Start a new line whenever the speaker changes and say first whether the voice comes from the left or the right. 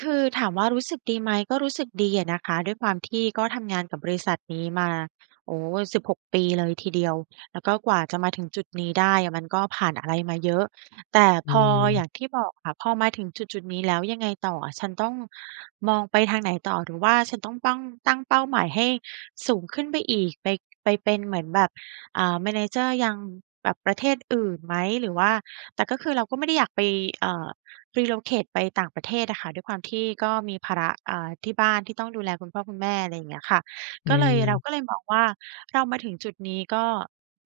right: คือถามว่า รู้สึกดีไหม ก็รู้สึกดีอะนะคะ ด้วยความที่ก็ทำ งานกับบริษัทนี้มา โอ้ 16 ปี เลยทีเดียว แล้วก็กว่าจะมาถึงจุดนี้ได้อะ มันก็ผ่านอะไรมาเยอะ แต่
left: อื
right: พอ อย
left: ม
right: ่างที่บอกค่ะ พอมาถึงจุดจุดนี้แล้ว ยังไงต่ออะ "ฉันต้อง มองไปทางไหนต่อ หรือว่าฉันต้องปั้ง ตั้งเป้าหมายให้ สูงขึ้นไปอีก ไป ไปเป็นเหมือนแบบ อา manager ยัง แบบประเทศอื่นไหม? หรือว่า" แต่ก็คือเราก็ไม่ได้ อยากไป อ่า Relocate ไปต่างประเทศอะค่ะ ด้วยความที่ก็มีภาระ อ่า ที่บ้านที่ต้องดูแลคุณพ่อคุณแม่ อะไรอย่างเงี้ยค่ะ
left: อ
right: ก็เลย เรา
left: ืม
right: ก็เลยมองว่า "เรามาถึงจุดนี้ ก็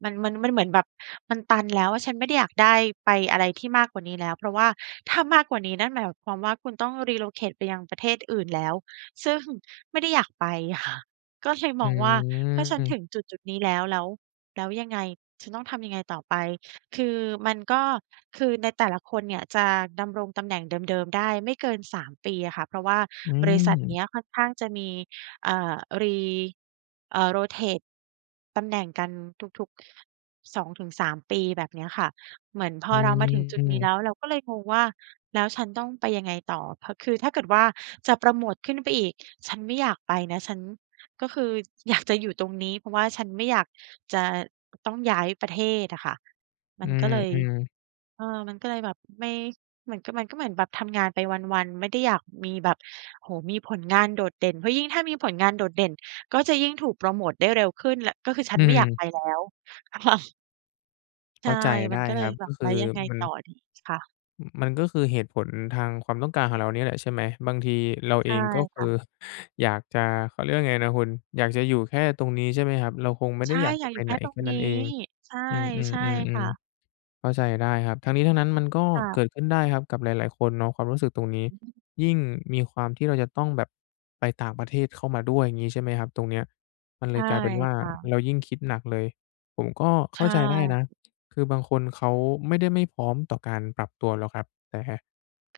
right: มัน มัน มันเหมือนแบบมันตัน แล้วอะ ฉันไม่ได้อยากได้ ไป อะไรที่มากกว่านี้แล้ว" เพราะว่าถ้ามากกว่านี้ นั่นหมายความว่า คุณต้อง Relocate ไปยังประเทศอื่น แล้ว ซึ่งไม่ได้อยากไป ค่ะ ก็เลยม
left: อ
right: องว่า "ก็ฉัน
left: ื
right: ถ
left: ม
right: ึงจุดจุดนี้แล้ว แล้ว แล้วยังไง? ฉันต้องทำยังไงต่อไป?" คือมันก็ คือในแต่ละคนเนี่ย จะดำรงตำแหน่งเดิม ๆ ได้ไม่เกิน 3 ปีอะค่ะ เพราะว่า
left: อื
right: บริษัทเนี
left: ม
right: ้ยค่อนข้างจะมี อ่า Re อ่า Rotate ตำแหน่งกันทุก ๆ 2-3 ปี แบบเนี้ยค่ะ เหมือนพ
left: อ
right: อ
left: ื
right: เรามาถึงจุดนี้แ
left: ม
right: ล้ว เราก็เลยงงว่า "แล้วฉันต้องไปยังไงต่อ?" เพราะ คือถ้าเกิดว่า จะโพรโมตขึ้นไปอีก "ฉันไม่อยากไปนะ ฉัน ก็คือ อยากจะ อยู่ตรงนี้ เพราะว่าฉันไม่อยากจะ อ ต้องย้ายประเทศ" อะค่ะ มั
left: อื
right: นก็เลย
left: ม ๆ
right: เออ มันก็เลยแบบไม่ เหมือนกับมันก็เหมือนแบบทำงานไปวัน ๆ ไม่ได้อยากมีแบบ โอ้โฮ มีผลงานโดดเด่น เพราะยิ่งถ้ามีผลงานโดดเด่นก็จะยิ่งถูกโพรโมตได้เร็วขึ้น และ ก็คือฉ
left: อ
right: ั
left: ื
right: นไม่อยาก
left: ม
right: ไปแล้ว ค่ะ ใช
left: เข้
right: ่
left: าใจไ
right: มั
left: ด้
right: นก็เล
left: ค
right: ย
left: รับ
right: แบ
left: ก็
right: บ
left: ค
right: "แ
left: ื
right: ล้
left: อ
right: วยังไง
left: มั
right: ต
left: น
right: ่อดี?" ค่ะ
left: อ มันก็คือเหตุผลทางความต้องการของเราเนี่ยแหละ ใช่ไหม บางทีเราเ
right: ใ
left: อ
right: ช่
left: ง ก็ค
right: ค่
left: ื
right: ะ
left: อ อยากจะ เขาเรียกว่าไงนะคุณ อยากจะอยู่แค่ตรงนี้ ใช่ไหมครับ เราคงไม่
right: ใ
left: ไ
right: ช
left: ด้
right: ่
left: อยาก
right: อ
left: จ
right: ย
left: ะ
right: าก
left: ไ
right: อ
left: ป
right: ยู่
left: ไ
right: แค
left: หน
right: ่ตร
left: แค
right: ง
left: ่
right: น
left: นั
right: ี
left: ้
right: ้
left: นเอง
right: ใช่
left: อื
right: ใช่
left: ม
right: ค่ะ
left: ๆ ๆ ๆ เข้าใจได้ครับ ทั้งนี้ทั้งนั้นมันก็
right: ค่
left: เ
right: ะ
left: กิดขึ้นได้ครับกับหลาย ๆ คนเนาะความรู้สึกตรงนี้
right: อือฮึ
left: ยิ่งมีความที่เราจะต้องแบบไปต่างประเทศเข้ามาด้วย อย่างงี้ใช่ไหมครับ ตรงเนี้ยมันเ
right: ใช
left: ลย
right: ่
left: กลายเป็นว่า
right: ค่ะ
left: เรายิ่งคิดหนักเลย ผมก็
right: ใ
left: เ
right: ช
left: ข้าใจได้นะ
right: ่
left: คือบางคนเขาไม่ได้ไม่พร้อมต่อการปรับตัวหรอกครับ แต่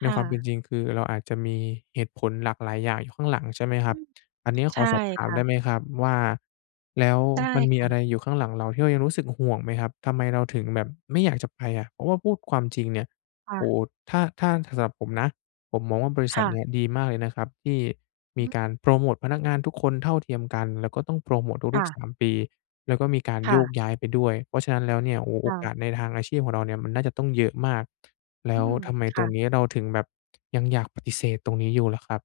left: ใน
right: ่
left: ความเป็
right: ะ
left: นจริง คือเราอาจจะมีเหตุผลหลากหลายอย่างอยู่ข้างหลัง ใช่ไหมค
right: อ
left: ร
right: ื
left: ับ
right: ม
left: อันนี้ข
right: ใช
left: อ
right: ่
left: สอบถา
right: ค
left: ม
right: ่
left: ได้
right: ะ
left: ไหมครับว่า แล้ว
right: ได้
left: มันม
right: ค
left: ี
right: ่
left: อ
right: ะ
left: ะไรอยู่ข้างหลังเรา ที่เรายังรู้สึกห่วงไหมครับ? ทำไมเราถึงแบบไม่อยากจะไปอะ? เพราะว่าพูดความจริงเนี่ย
right: ค่
left: โอ้
right: ะ
left: โฮ ถ้า ถ้าสำหรับผมนะ ผมมองว่าบริษ
right: ค
left: ั
right: ่
left: ทเนี
right: ะ
left: ่ยดีมากเลยนะครับ ที่
right: อ
left: มี
right: ื
left: ก
right: ม
left: ารโพรโมตพนักงานทุกคนเท่าเทียมกัน แล้วก็ต้องโพรโมต
right: ค
left: ทุ
right: ่
left: ก
right: ะ
left: ๆ 3 ปี แล้วก็มีการ
right: ค
left: โ
right: ่
left: ยก
right: ะ
left: ย้ายไปด้วย เพราะฉะนั้นแล้วเนี่ย โอ้โฮ โ
right: ค
left: อ
right: ่
left: ก
right: ะ
left: าสในทางอาชีพของเราเนี่ย มันน่าจะต้องเยอะมาก แล
right: อ
left: ้
right: ื
left: ว
right: ม
left: ทำไม
right: ค
left: ต
right: ่
left: รง
right: ะ
left: นี้เราถึงแบบ ยังอยากปฏิเสธตรงนี้อยู่เหรอครับ?